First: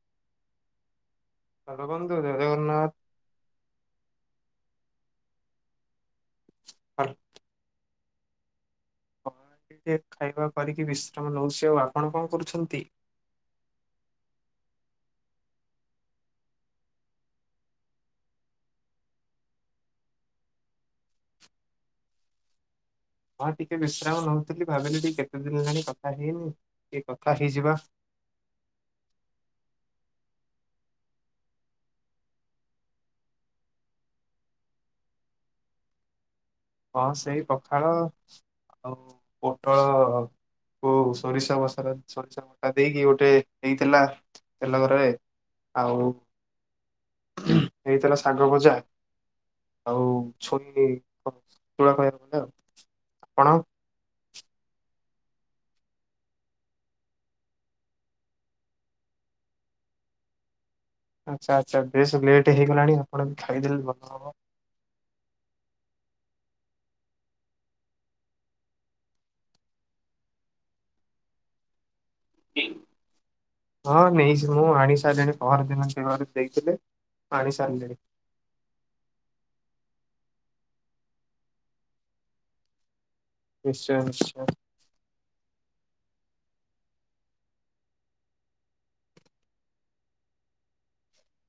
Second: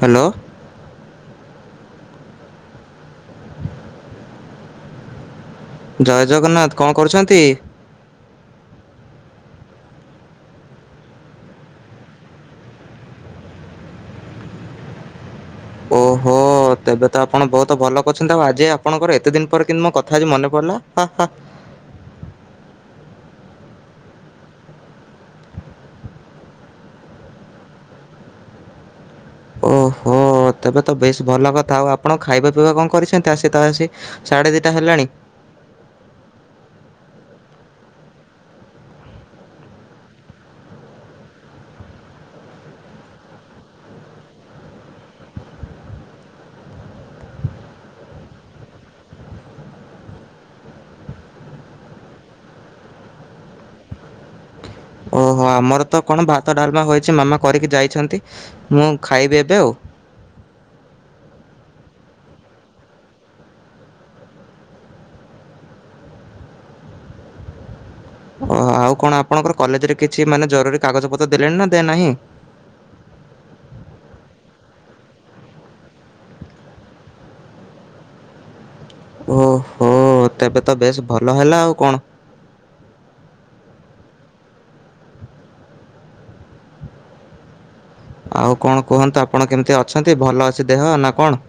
Hello. Hello ବନ୍ଧୁ ଜୟ ଜଗନ୍ନାଥ। ଯାହା। ଜଗନ୍ନାଥ କଣ କରୁଛନ୍ତି। କ ଟିକେ ଖାଇବା କରିକି ବିଶ୍ରାମ ନେଉଛି ଆଉ ଆପଣ କଣ କରୁଛନ୍ତି? ଓହୋ ତେବେ ତ ଆପଣ ବହୁତ ଭଲ କରିଛନ୍ତି ଆଉ ଆଜି ଆପଣଙ୍କର ଏତେ ଦିନ ପରେ କିନ୍ତୁ ମୋ କଥା ହେଛି ମନେ ପଡିଲା। ହଁ ଟିକେ ବିଶ୍ରାମ ନଉଥିଲି ଭାବିଲି ଟିକେ କେତେ ଦିନ ହେଲାଣି କଥା ହେଇନି ଟିକେ କଥା ହେଇଯିବା ହ ତେବେ ତ ବେଶ ଭଲ କଥା ଆଉ ଆପଣ ଖାଇବା ପିଇବା କଣ କରିଛନ୍ତି ଆସି ତା ଆସି ସାଢ଼େ ଦିଟା ହେଲାଣି ହଁ ସେଇ ପଖାଳ ଆଉ ପୋଟଳ କ ସୋରିଷ ମସା ସୋରିଷ ମସା ଦେଇକି ଗୋଟେ ହେଇଥିଲା ତେଲ ଘରରେ ଆଉ ହେଇଥିଲା ଶାଗ ଭଜା ଆଉ ଛୁଇଁ ତୁଳା କହ ଗ ଆଉ ଆ କଣ ଓହୋ ଆମର ତ କଣ ଭାତ ଡାଲମା ହେଛି ମାମା କରିକି ଯାଇଛନ୍ତି ମୁଁ ଖାଇବି ଏବେ ଆଉ। ଆଚ୍ଛା ଆଚ୍ଛା ବେଶ ଲେଟ ହେଇଗଲାଣି ଆପଣ ଖାଇଦେଲେ ଭଲ ହବ। ଓହୋ ଆଉ କଣ ଆପଣଙ୍କର କଲେଜରେ କିଛି ମାନେ ଜରୁରୀ କାଗଜପତ୍ର ଦେଲେଣି ନା ଦେ ନାହିଁ। ହଁ ନେଇଛି ମୁଁ ଆଣି ସାରିଲିଣି ପହର ଦିନ ିବାରୁ ଦେଇଥିଲେ ଆଣି ସାରିଲିଣି ଓହୋ ତେବେ ତ ବେଶ ଭଲ ହେଲା ଆଉ କଣ ନିଶ୍ଚୟ ନିଶ୍ଚୟ ଆଉ କଣ କୁହନ୍ତୁ ଆପଣ କେମିତି ଅଛନ୍ତି ଭଲ ଅଛି ଦେହ ନା କଣ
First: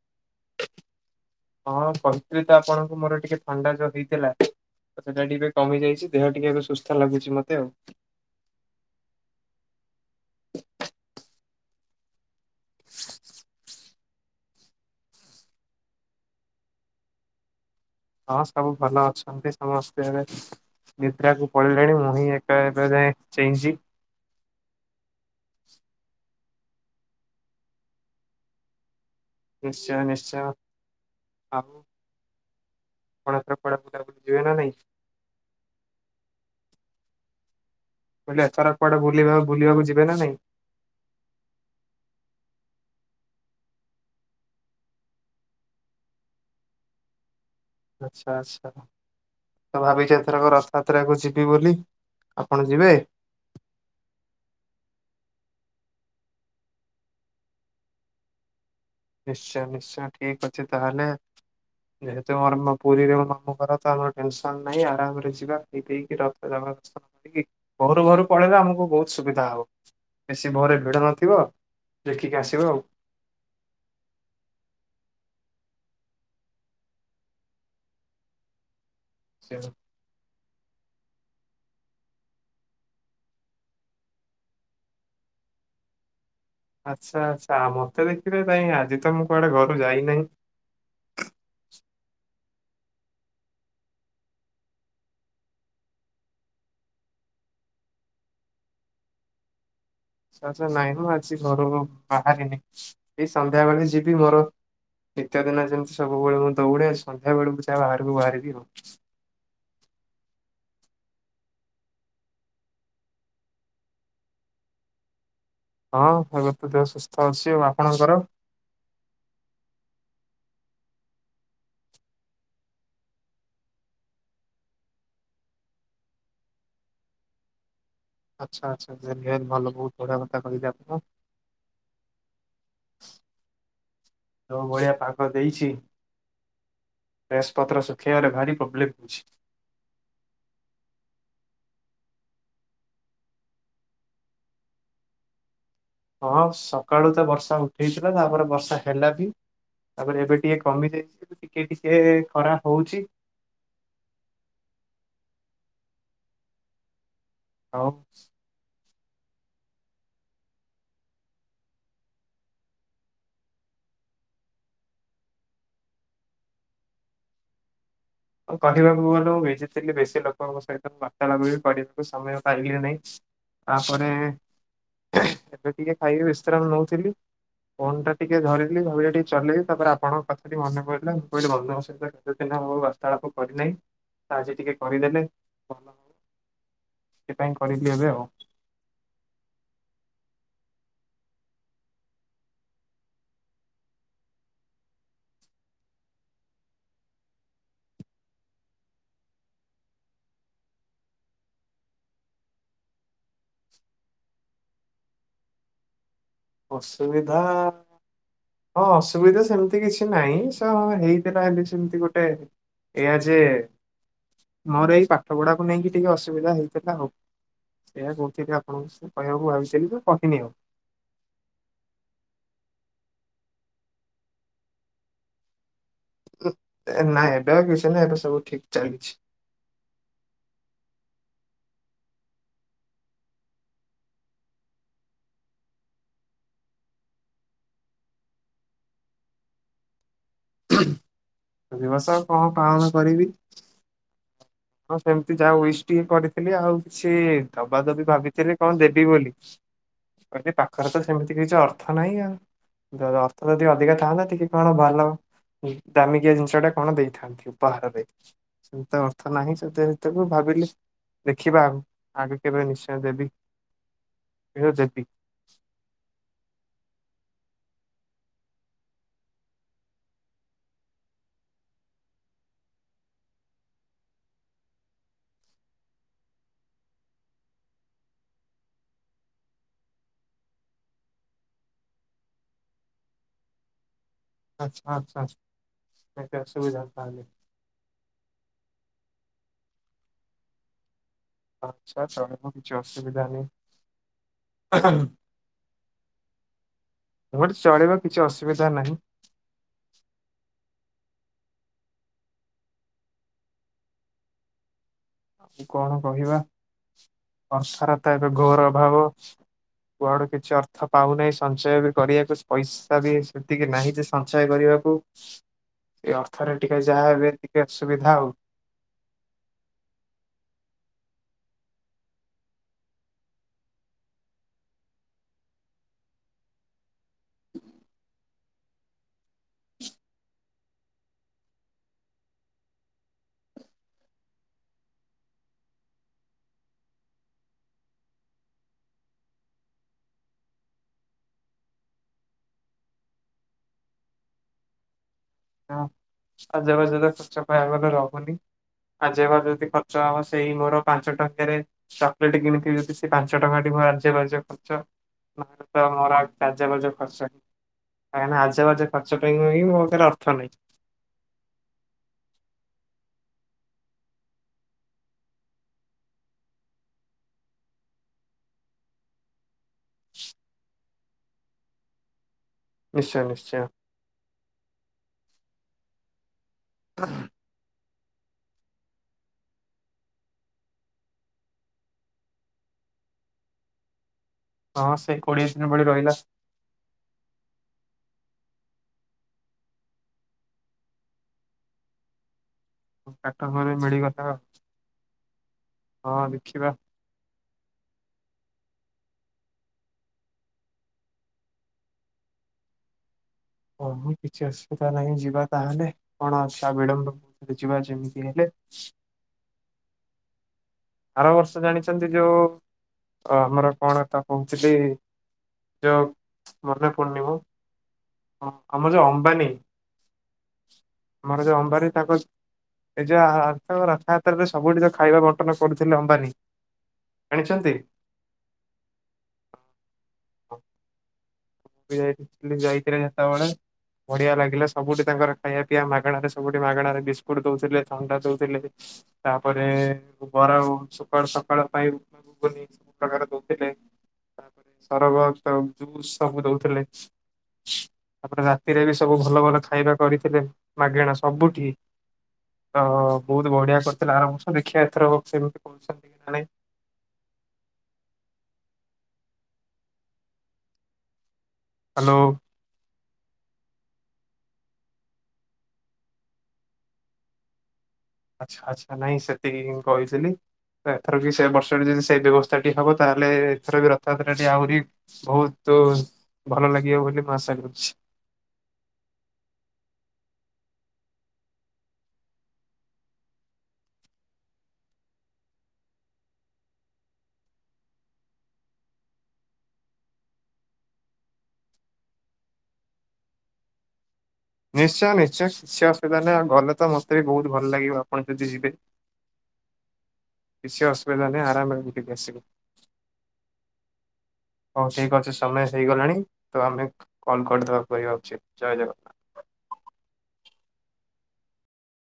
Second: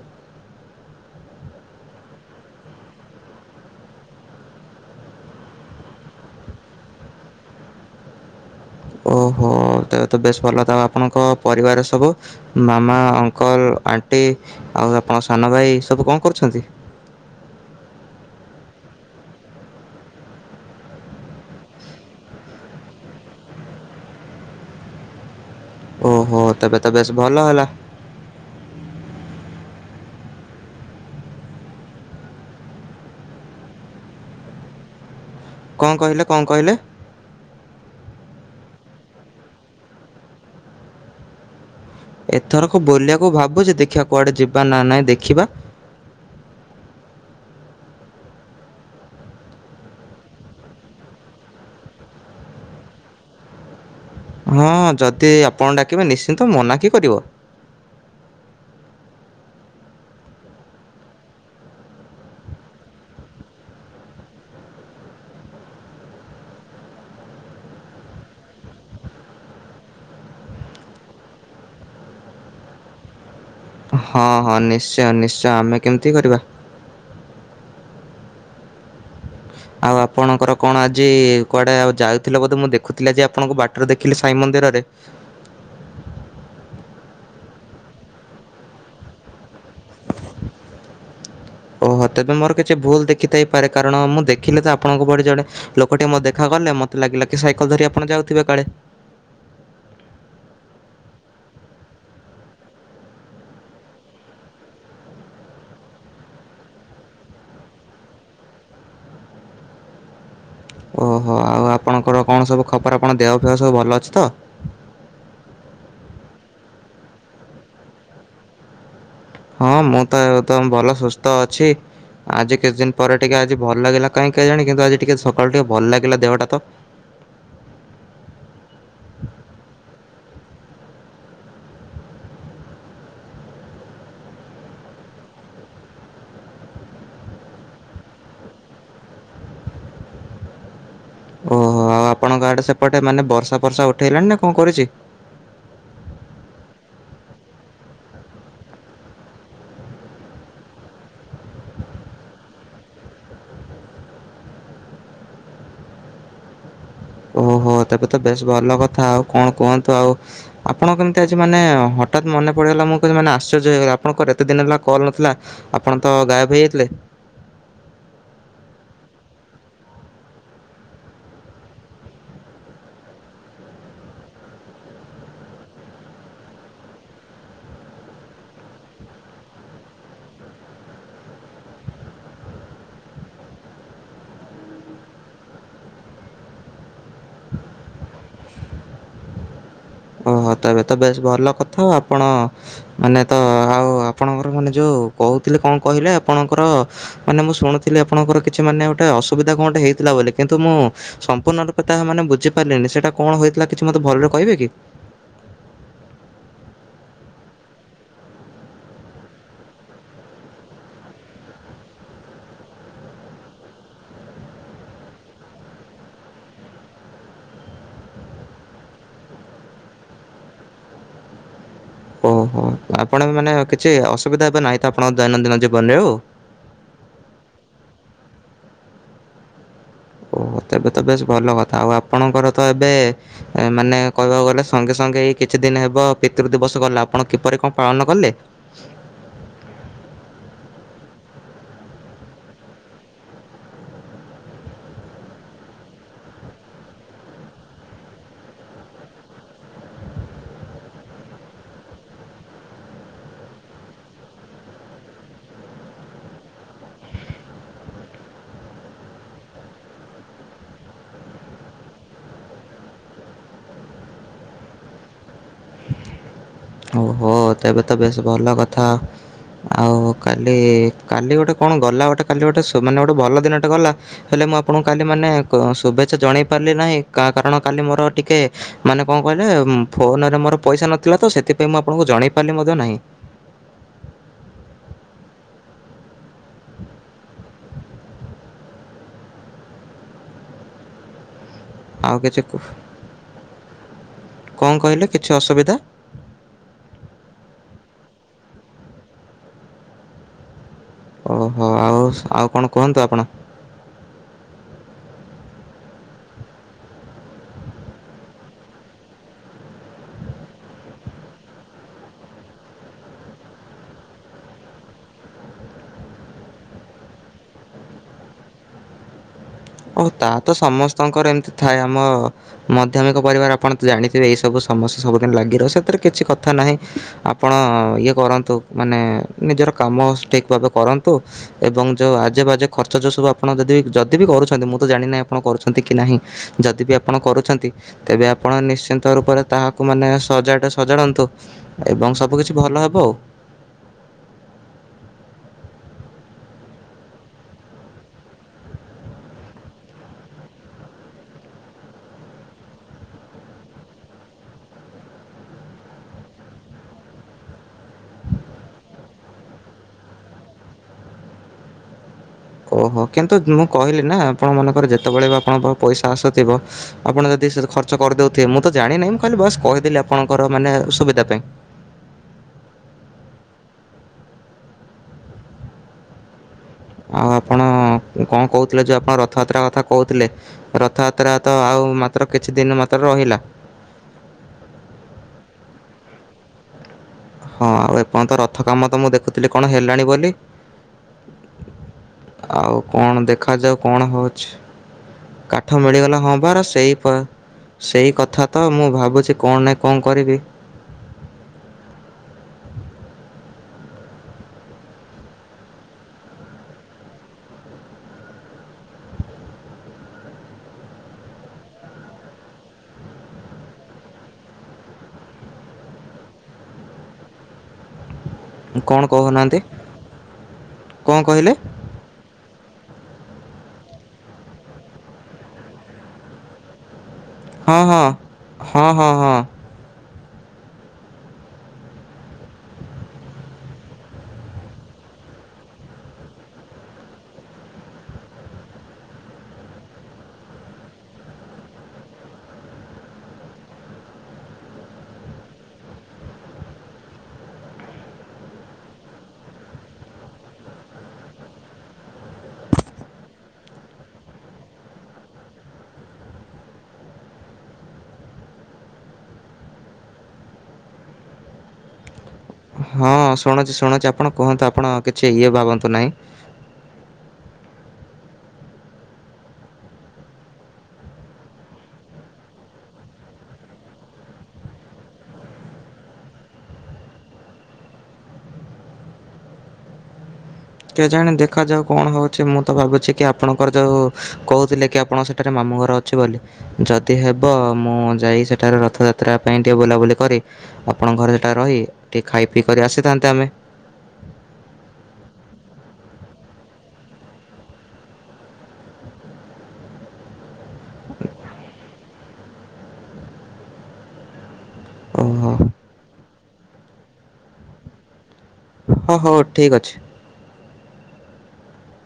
ହଁ ପୈତ୍ରୀ ତ ଆପଣଙ୍କୁ ମୋର ଟିକେ ଫାଣ୍ଡା ଯୋଉ ହେଇଥିଲା ସେଟା ଟିକେ କମି ଯାଇଛି ଦେହ ଟିକେବେ ସୁସ୍ଥ ଲାଗୁଛି ମତେ ଆଉ ଓହୋ ତ ତ ବେଶ ଭଲ ତା ଆପଣଙ୍କ ପରିବାର ସବୁ। ମାମା ଅଙ୍କଲଣ୍ ଆଉ ଆପଣ ସାନ ଭାଇ ସବୁ କଣ କରୁଛନ୍ତି। ହଁ ସବୁ ଭଲ ଅଛନ୍ତି ସମସ୍ତେ ଏବେ ନିଦ୍ରାକୁ ପଳିଲେଣି ମୁଁ ହିଁ ଏକ ଏବେ ଯାଏ, ଚେଇଁଛି। ଓହୋ ତବେ ତ ବେଶ ଭଲ ହେଲା। ନିଶ୍ଚୟ ନିଶ୍ଚୟ ଆଉ କଣଥର ପଢାପଢା ଯିବେ ନା ନାଇଁ। କଣ କହିଲେ କଣ କହିଲେ? ବହିଲେ ଏଥର କୁଆଡେ ବୁଲ ବୁଲିବାକୁ ଯିବେ ନା ନାଇଁ। ଏଥରକୁ ବୁଲିବାକୁ ଭାବୁଛି ଦେଖିବା କୁଆଡେ ଯିବା ନା ନାଇଁ ଦେଖିବା। ଆଚ୍ଛା ଆଚ୍ଛା ତ ଭାବିଚଥରକ ରଥ ଯାତ୍ରାକୁ ଯିବି ବୋଲି ଆପଣ ଯିବେ। ହଁ ଯଦି ଆପଣ ଡାକିବେ ନିଶ୍ଚିନ୍ତ ମନାକ କରିବ। ନିଶ୍ଚୟ ନିଶ୍ଚୟ ଠିକ ଅଛି ତାହେଲେ ଯେହେତୁ ମୋର ପୁରୀରେ ମୋ ମାମଁ ଘର ତ ଆମର ଟେନସନ ନାହିଁ ଆରାମରେ ଯିବା ଖ ପକି ରଥ ଜଗ କରିକି ଘରୁ ଘରୁ ପଳେଇଲେ ଆମକୁ ବହୁତ ସୁବିଧା ହବ ବେଶୀ ଭୋରେ ଭିଡ ନଥିବ ଦେଖିକି ଆସିବ ଆଉ। ହଁ ହଁ ନିଶ୍ଚୟ ନିଶ୍ଚୟ ଆମେ କେମିତି କରିବା। ଆଉ ଆପଣଙ୍କର କଣ ଆଜି କୁଆଡ଼େ ଆଉ ଯାଉଥିଲ ବୋଧେ ମୁଁ ଦେଖୁଥିଲି ଆଜି ଆପଣଙ୍କୁ ବାଟରେ ଦେଖିଲି ସାଇ ମନ୍ଦିରରେ। ଆଚ୍ଛା ଆଛା ମତେ ଦେଖିବେ କାଇଁ ଆଜି ତ ମୁଁ କୁଆଡେ ଘରୁ ଯାଇନାହିଁ। ଓହୋ ତେବେ ମୋର କିଛି ଭୁଲ ଦେଖିଥାଇପାରେ କାରଣ ମୁଁ ଦେଖିଲି ତ ଆପଣଙ୍କ ଭଳି ଜଣେ ଲୋକଟେ ମତେ ଦେଖା ଗଲେ ମୋତେ ଲାଗିଲା କି ସାଇକେଲ ଧରି ଆପଣ ଯାଉଥିବେ କାଳେ। ଆଛା ନାଇଁ ମୁଁ ଆଜି ଘରୁ ବାହାରିନି ଏଇ ସନ୍ଧ୍ୟା ବେଳେ ଯିବି ମୋର ଦ୍ୱିତୀୟ ଦିନ ଯେମିତି ସବୁବେଳେ ମୁଁ ଦୌଡେ ସନ୍ଧ୍ୟା ବେଳକୁ ଯା ବାହାରକୁ ବାହାରିବି ଆଉ। ଓହୋ ଆଉ ଆପଣଙ୍କର କଣ ସବୁ ଖବର ଆପଣ ଦେହଫେହ ସବୁ ଭଲ ଅଛି ତ? ହଁ ଏବେ ତ ଦେହ ସୁସ୍ଥ ଅଛି ଆଉ ଆପଣଙ୍କର? ହଁ ମୁଁ ତ ଏକଦମ ଭଲ ସୁସ୍ଥ ଅଛି ଆଜି କିଛି ଦିନ ପରେ ଟିକେ ଆଜି ଭଲ ଲାଗିଲା କାହିଁ କେଜାଣି କିନ୍ତୁ ଆଜି ଟିକେ ସକାଳୁ ଟିକେ ଭଲ ଲାଗିଲା ଦେହଟା ତ। ଆଚ୍ଛା ଆଚ୍ଛା [unintelligible] ଭଲ ବହୁତ ବଢିଆ କଥା କହିଲେ ଆପଣ। ଯୋଉ ଭଳିଆ ପାଗ ଦେଇଛି ଡ୍ରେସ୍ ପତ୍ର ସୁଖେଇବାରେ ଭାରି ପ୍ରୋବଲେମ୍ ହଉଛି। ଓହୋ ଆଉ ଆପଣଙ୍କ ଆଡେ ସେପଟେ ମାନେ ବର୍ଷା ଫର୍ଷା ଉଠେଇଲାଣି ନା କଣ କରୁଛି? ହଁ ସକାଳୁ ତ ବର୍ଷା ଉଠେଇଥିଲା ତାପରେ ବର୍ଷା ହେଲା ବି ତାପରେ ଏବେ ଟିକେ କମି ଯାଇଛି ଟିକେ ଟିକେ ଖରା ହଉଛି। ଓହୋ ଆଉ ତେବେ ତ ବେଶ ଭଲ କ ଆଉ କଣ କୁହନ୍ତୁ ଆଉ ଆପଣ କେମିତି ଆଜି ମାନେ ହଠାତ୍ ମନେ ପଡିଗଲା ମୁଁ ତ ମାନେ ଆଶ୍ଚର୍ଯ୍ୟ ହେଇଗଲି ଆପଣଙ୍କର ଏତେ ଦିନ ହେଲା କଲ ନଥିଲା ଆପଣ ତ ଗାଏବ ହେଇଯାଇଥିଲେ। କହିବାକୁ ଗଲୁ ଭଜିଥିଲି ବେଶୀ ଲୋକଙ୍କ ସହିତ ବାର୍ତ୍ତାଳାପ ବି କରିବାକୁ ସମୟ ପାଇଲି ନାହିଁ ତାପରେ ଏବେ ଟିକେ ଖାଇକି ବିଶ୍ରାମ ନାଉଥିଲି ଫୋନ୍ ଟା ଟିକେ ଧରିଥିଲି ଭାବିଲି ଟିକେ ଚଲେଇବି ତା ପରେ ଆପଣ ଙ୍କ କଥା ଟି ମନେ ପଡିଲା ମୁଁ କହିଲି ବନ୍ଧୁ ଙ୍କ ସହିତ କେତେ ଦିନ୍ ହବ ବା ତାଳପ କରିନାହିଁ ଆଜି ଟିକେ କରିଦେଲେ ଭଲ ହବ ସେଥିପାଇଁ କରିଲି ଏବେ ଆଉ। ଓହୋ ତେବେ ତ ବେଶ ଭଲ କଥା ଆଉ ଆପଣ ମାନେ ତ ଆଉ ଆପଣଙ୍କର ମାନେ ଯୋଉ କହୁଥିଲି କଣ କହିଲେ ଆପଣଙ୍କର ମାନେ ମୁଁ ଶୁଣୁଥିଲି ଆପଣଙ୍କର କିଛି ମାନେ ଗୋଟେ ଅସୁବିଧା କଣ ଗୋଟେ ହେଇଥିଲା ବୋଲି କିନ୍ତୁ ମୁଁ ସମ୍ପୂର୍ଣ୍ଣ ରୂପେ ତାହା ମାନେ ବୁଝିପାରିଲିନି ସେଇଟା କଣ ହେଇଥିଲା କିଛି ମତେ ଭଲରେ କହିବେ କି। ଅସୁବିଧା ହଁ ଅସୁବିଧା ସେମିତି କିଛି ନାହିଁ, ସେଁ ହେଇଥିଲା ହେଲା ବୋଲି ସେମିତି ଗୋଟେ ଏଇଆ ଯେ ମୋର ଏଇ ପାଠ ପଢାକୁ ନେଇକି ଟିକେ ଅସୁବିଧା ହେଇଥିଲା ଆଉ। ସେଇୟଆ କହୁଥିଲି ଆପଣଙ୍କୁ ସେ କହିବାକୁ ଭାବିଥିଲି ତ କହିନି ଆଉ। ଓହୋ ଆପଣ ମାନେ କିଛି ଅସୁବିଧା ଏବେ ନାହିଁ ତ ଆପଣଙ୍କ ଦୈନନ୍ଦିନ ଜୀବ ନାଇଁ ଏବେ ଆଉ କିଛି ନାହିଁ ଏବେ ସବୁ ଠିକ୍। ଚାଲିଚି। ଓ ତେବେ ତ ବେଶ ଭଲ କଥା ଆଉ ଆପଣଙ୍କର ତ ଏବେ ମାନେ କହିବାକୁ ଗଲେ ସଙ୍ଗେ ସଙ୍ଗେ ଏଇ କିଛି ଦିନ ହେବ ପିତୃ ଦିବସ ଗଲା ଆପଣ କିପରି କଣ ପାଳନ କଲେ? ଦିବସ କଣ ପାଳନ କରିବି ହଁ ସେମିତି ଯାହା ୱିଶ କରିଥିଲି ଆଉ କିଛି ଦବା ଦବି ଭାବିଥିଲି କଣ ଦେବି ବୋଲି କହିଲି ପାଖରେ ତ ସେମିତି କିଛି ଅର୍ଥ ନାହିଁ ଆଉ ଅର୍ଥ ଯଦି ଅଧିକା ଥାନ୍ତା ଟିକେ କଣ ଭଲ ଦାମିକିଆ ଜିନିଷ ଟା କଣ ଦେଇଥାନ୍ତି ଉପହାରରେ ସେମତି ତ ଥ ନାହିଁ ସେତ ତେବେ ଭାବିଲି ଦେଖିବା ଆଉ କେବେ ନିଶ୍ଚୟ ଦେବି [unintelligible] ଦେବି। ଓହୋ ତେବେ ତ ବେଶ ଭଲ କଥା ଆଉ କାଲି କାଲି ଗୋଟେ କଣ ଗଲା ଗୋଟେ କାଲି ଗୋଟେ ମାନେ ଗୋଟେ ଭଲ ଦିନଟେ ଗଲା ହେଲେ ମୁଁ ଆପଣଙ୍କୁ କାଲି ମାନେ ଶୁଭେ୍ଛା ଜଣେଇ ପାରିଲି ନାହିଁ କାରଣ କାଲି ମୋର ଟିକେ ମାନେ କଣ କହିଲେ ଫୋନରେ ମୋର ପଇସା ନଥିଲା ତ ସେଥି [unintelligible] ମୁଁ ଆପଣଙ୍କୁ ଜଣେଇ ପାରିଲି ମଧ୍ୟ ନାହିଁ। ଆଛା ଆଚ୍ଛା ଏତେ ଅସୁବିଧା ତାହେଲେ। ଆଚ୍ଛା ଚଳିବ କିଛି ଅସୁବିଧା କଣ ନାହିଁ କହିଲେ କିଛି ଅସୁବିଧା ଗୋଟେ ଚଳିବ କିଛି ଅସୁବିଧା ନାହିଁ। ଓହୋ ଆଉ ଆଉ କଣ କୁହନ୍ତୁ ଆପଣ? ଆଉ କଣ କହିବା ଅର୍ଥର ତ ଏବେ ଘୋର ଅଭାବ କୁଆଡେ କିଛି ଅର୍ଥ ପାଉନାହିଁ, ସଞ୍ଚୟ ବି କରିବାକୁ ପଇସା ବି ସେତିକି ନାହିଁ ଯେ ସଞ୍ଚୟ କରିବାକୁ ସେ ଅର୍ଥରେ ଟିକେ ଯାହା ହେବେ ଟିକେ ଅସୁବିଧା ଆଉ। ଓ ତା ତ ସମସ୍ତଙ୍କର ଏମିତି ଥାଏ ଆମ ମଧ୍ୟମିକ ପରିବାର ଆପଣ ତ ଜାଣିଥିବେ ଏଇ ସବୁ ସମସ୍ୟା ସବୁଦିନ ଲାଗି ରହି ସେଥିରେ କିଛି କଥା ନାହିଁ, ଆପଣ ଇଏ କରନ୍ତୁ ମାନେ ନିଜର କାମ ଠିକ ଭାବେ କରନ୍ତୁ ଏବଂ ଯେଉଁ ଆଜେ ବାଜେ ଖର୍ଚ୍ଚ ଯେଉଁ ସବୁ ଆପଣ ଯଦି ଯଦି ବିି କରୁଚ ମୁଁ ତ ଜାଣିିନାହିଁ ଆପଣ କରୁଛନ୍ତି କି ନାହିଁ ଯଦି ବି ଆପଣ କରୁଛନ୍ତି ତେବେ ଆପଣ ନିଶ୍ଚିନ୍ତ ରୂପରେ ତାହାକୁ ମାନେ ସଜାଡ଼ ସଜାଡ଼ନ୍ତୁ ଏବଂ ସବୁ କିଛି ଭଲ ହବ ଆଉ। ଆଜେ ବାଜେ ତ ଖର୍ଚ୍ଚ କହିବାକୁ ଗଲେ ରହୁନି ଆଜେ ବାଜେ ଯଦି ଖର୍ଚ୍ଚ ହବ ସେଇ ମୋର ପାଞ୍ଚ ଟଙ୍କାରେ ଚକୋଲେଟ କିଣିଥିବି ଯଦି ସେ ପାଞ୍ଚ ଟଙ୍କା ଟି ମୋର ଆଜେ ବାଜେ ଖର୍ଚ୍ଚ ନହେଲେ ତ ମୋର ଆଜେ ବାଜେ ଖର୍ଚ୍ଚ କାହିଁନା ଆଜ ବାଜେ ଖର୍ଚ ପାଈଁ [unintelligible] [unintelligible] ଓହୋ କିନ୍ତୁ ମୁଁ କହିଲି ନା ଆପଣ ମନେକର ଯେତେବେଳେ ବି ଆପଣଙ୍କ ପଇସା ଆସୁଥିବ ଆପଣ ଯଦି ଖର୍ଚ୍ଚ କରିଦଉଥିବେ ମୁଁ ତ ଜାଣିନାହିଁ ମୁଁ ଖାଲି ବାସ୍ କହିଦେଲି ଆପଣଙ୍କର ମାନେ ସୁବିଧା ପାଇଁ। ନିଶ୍ଚୟ ନିଶ୍ଚୟ। ଆଉ ଆପଣ? କଣ କହୁଥିଲେ ଯଉଁ ଆପଣ ରଥଯାତ୍ରା କଥା କହୁଥିଲେ, ରଥଯାତ୍ରା ତ ଆଉ ମାତ୍ର କିଛି ଦିନ ମାତ୍ର ରହିଲା। ହଁ ସେ କୋଡିଏ ଦିନ ଭଳି ରହିଲା। ହଁ ଆଉ ଏପର୍ଯ୍ୟନ୍ତ ରଥ କାମ ତ ମୁଁ ଦେଖୁଥିଲି କଣ ହେଲାଣି ବୋଲି। ଆଉ କଣ କାଟ ଘରେ ଦେଖାଯାଉ କଣ ମିଳିଗଲା ହଉଛି କାଠ ମିଳିଗଲା ହଁ ପରା ସେଇ ପା ସେଇ କଥା ତ ମୁଁ ଭାବୁଛି କଣ ନାହିଁ କଣ କରିବି? ହ କିଛି ଅସୁବିଧା ନାହିଁ ଯିବା ତାହଲେ କଣ ଅଛି ବିଳମ୍ବ ଯିବା ଯେମିତି ହେଲେ ଆର ବର୍ଷ ଜାଣିଛନ୍ତି ଯୋଉ ଆମର କଣ ତା କହୁଥିଲି ଯୋଉ ମନେ ପଡୁନିମ। ହଁ ଆମର କଣ ଯୋଉ ଅମ୍ବାନୀ କହୁନାହାନ୍ତି କଣ ଆମର କହିଲେ ଯୋଉ ଅମ୍ବାନୀ ତାକୁ ଏ ଯୋଉ [unintelligible] ରଖା ରେ ସବୁ ତ ଖାଇବା ବଣ୍ଟନ କରୁଥିଲେ ଅମ୍ବାନୀ ଜାଣିଛନ୍ତି? ହଁ ହଁ ହଁ ହଁ ହଁ। ହ [inaudible] ଯାଇଥିଲେ ଯେତେବେଳେ ବଢିଆ ଲାଗିଲା। ସବୁଠି ତାଙ୍କର ଖାଇବା ପିଇବା ମାଗଣାରେ ସବୁଠି ମାଗଣାରେ ବିସ୍କୁଟ ଦଉଥିଲେ, ଥଣ୍ଡା ଦଉଥିଲେ ତାପରେ ବର ସକାଳୁ ସକାଳୁ ପାଇଁୁନି ସବୁ ପ୍ରକାର ଦଉଥିଲେ। ତାପରେ ସରବତ ଜୁସ୍ ସବୁ ଦଉଥିଲେ ତାପରେ ରାତିରେ ବି ସବୁ ଭଲ ଭଲ ଖାଇବା କରିଥିଲେ। ମାଗେଣା ସବୁଠି ତ ବହୁତ ବଢିଆ କରିଥିଲେ। ଆରମ୍ଭୁ ଦେଖିବା ଏଥର ସେମିତି କହୁଛନ୍ତି କି ନ ନହିଁ? ହ୍ୟାଲୋ। ହଁ, ଶୁଣୁଛି ଶୁଣୁଛି ଆପଣ କୁହନ୍ତୁ ଆପଣ କିଛି ଇଏ ଭାବନ୍ତୁ ନାହିଁ। ଆଚ୍ଛା, ଆଚଛା ନାଇଁ ସେତିକି କହିଥିଲି। ଏଥର କି ସେ ବର୍ଷରେ ଯଦି ସେଇ ବ୍ୟବସ୍ଥା ଟି ହବ ତାହେଲେ ଏଥର ବି ରଥଯାତ୍ରା ଟି ଆହୁରି ବହୁତ ଭଲ ଲାଗିବ ବୋଲି ମୁଁ ଆଶା କରୁଛି। ଜାଣି ଦେଖାଯାଉ କଣ ହଉଛି। ମୁଁ ତ ଭାବୁଛି କି ଆପଣଙ୍କର ଯୋଉ କହୁଥିଲେ କି ଆପଣଙ୍କ ସେଠାରେ ମାମୁଁ ଘର ଅଛି ବୋଲି। ଯଦି ହେବ ମୁଁ ଯାଇ ସେଠାରେ ରଥଯାତ୍ରା ପାଇଁ ଟିକେ ବୁଲାବୁଲି କରି ଆପଣଙ୍କ ଘର ସେଟା ରହି ଟିକେ ଖାଇ ପିଇ କରି ଆସିଥାନ୍ତେ ଆମେ ନିଶ୍ଚୟ ନିଶ୍ଚୟ, କିଛି ଅସୁବିଧା ନାହିଁ ଆଉ ଗଲେ ତ ମତେ ବି ବହୁତ ଭଲ ଲାଗିବ ଆପଣ ଯଦି ଯିବେ। କିଛି ଅସୁବିଧା ନାହିଁ ଆରାମରେ ବିକିକି ଆସିବୁ। ହଉ ଠିକ ଅଛି ଓହୋ ସମୟ ହେଇଗଲାଣି। ତ ଆମେ କଣ କରିଦବା କରିବା ଉଚିତ। ଜୟ ଜଗନ୍ନାଥ। ହଉ ହଉ ଠିକ୍ ଅଛି।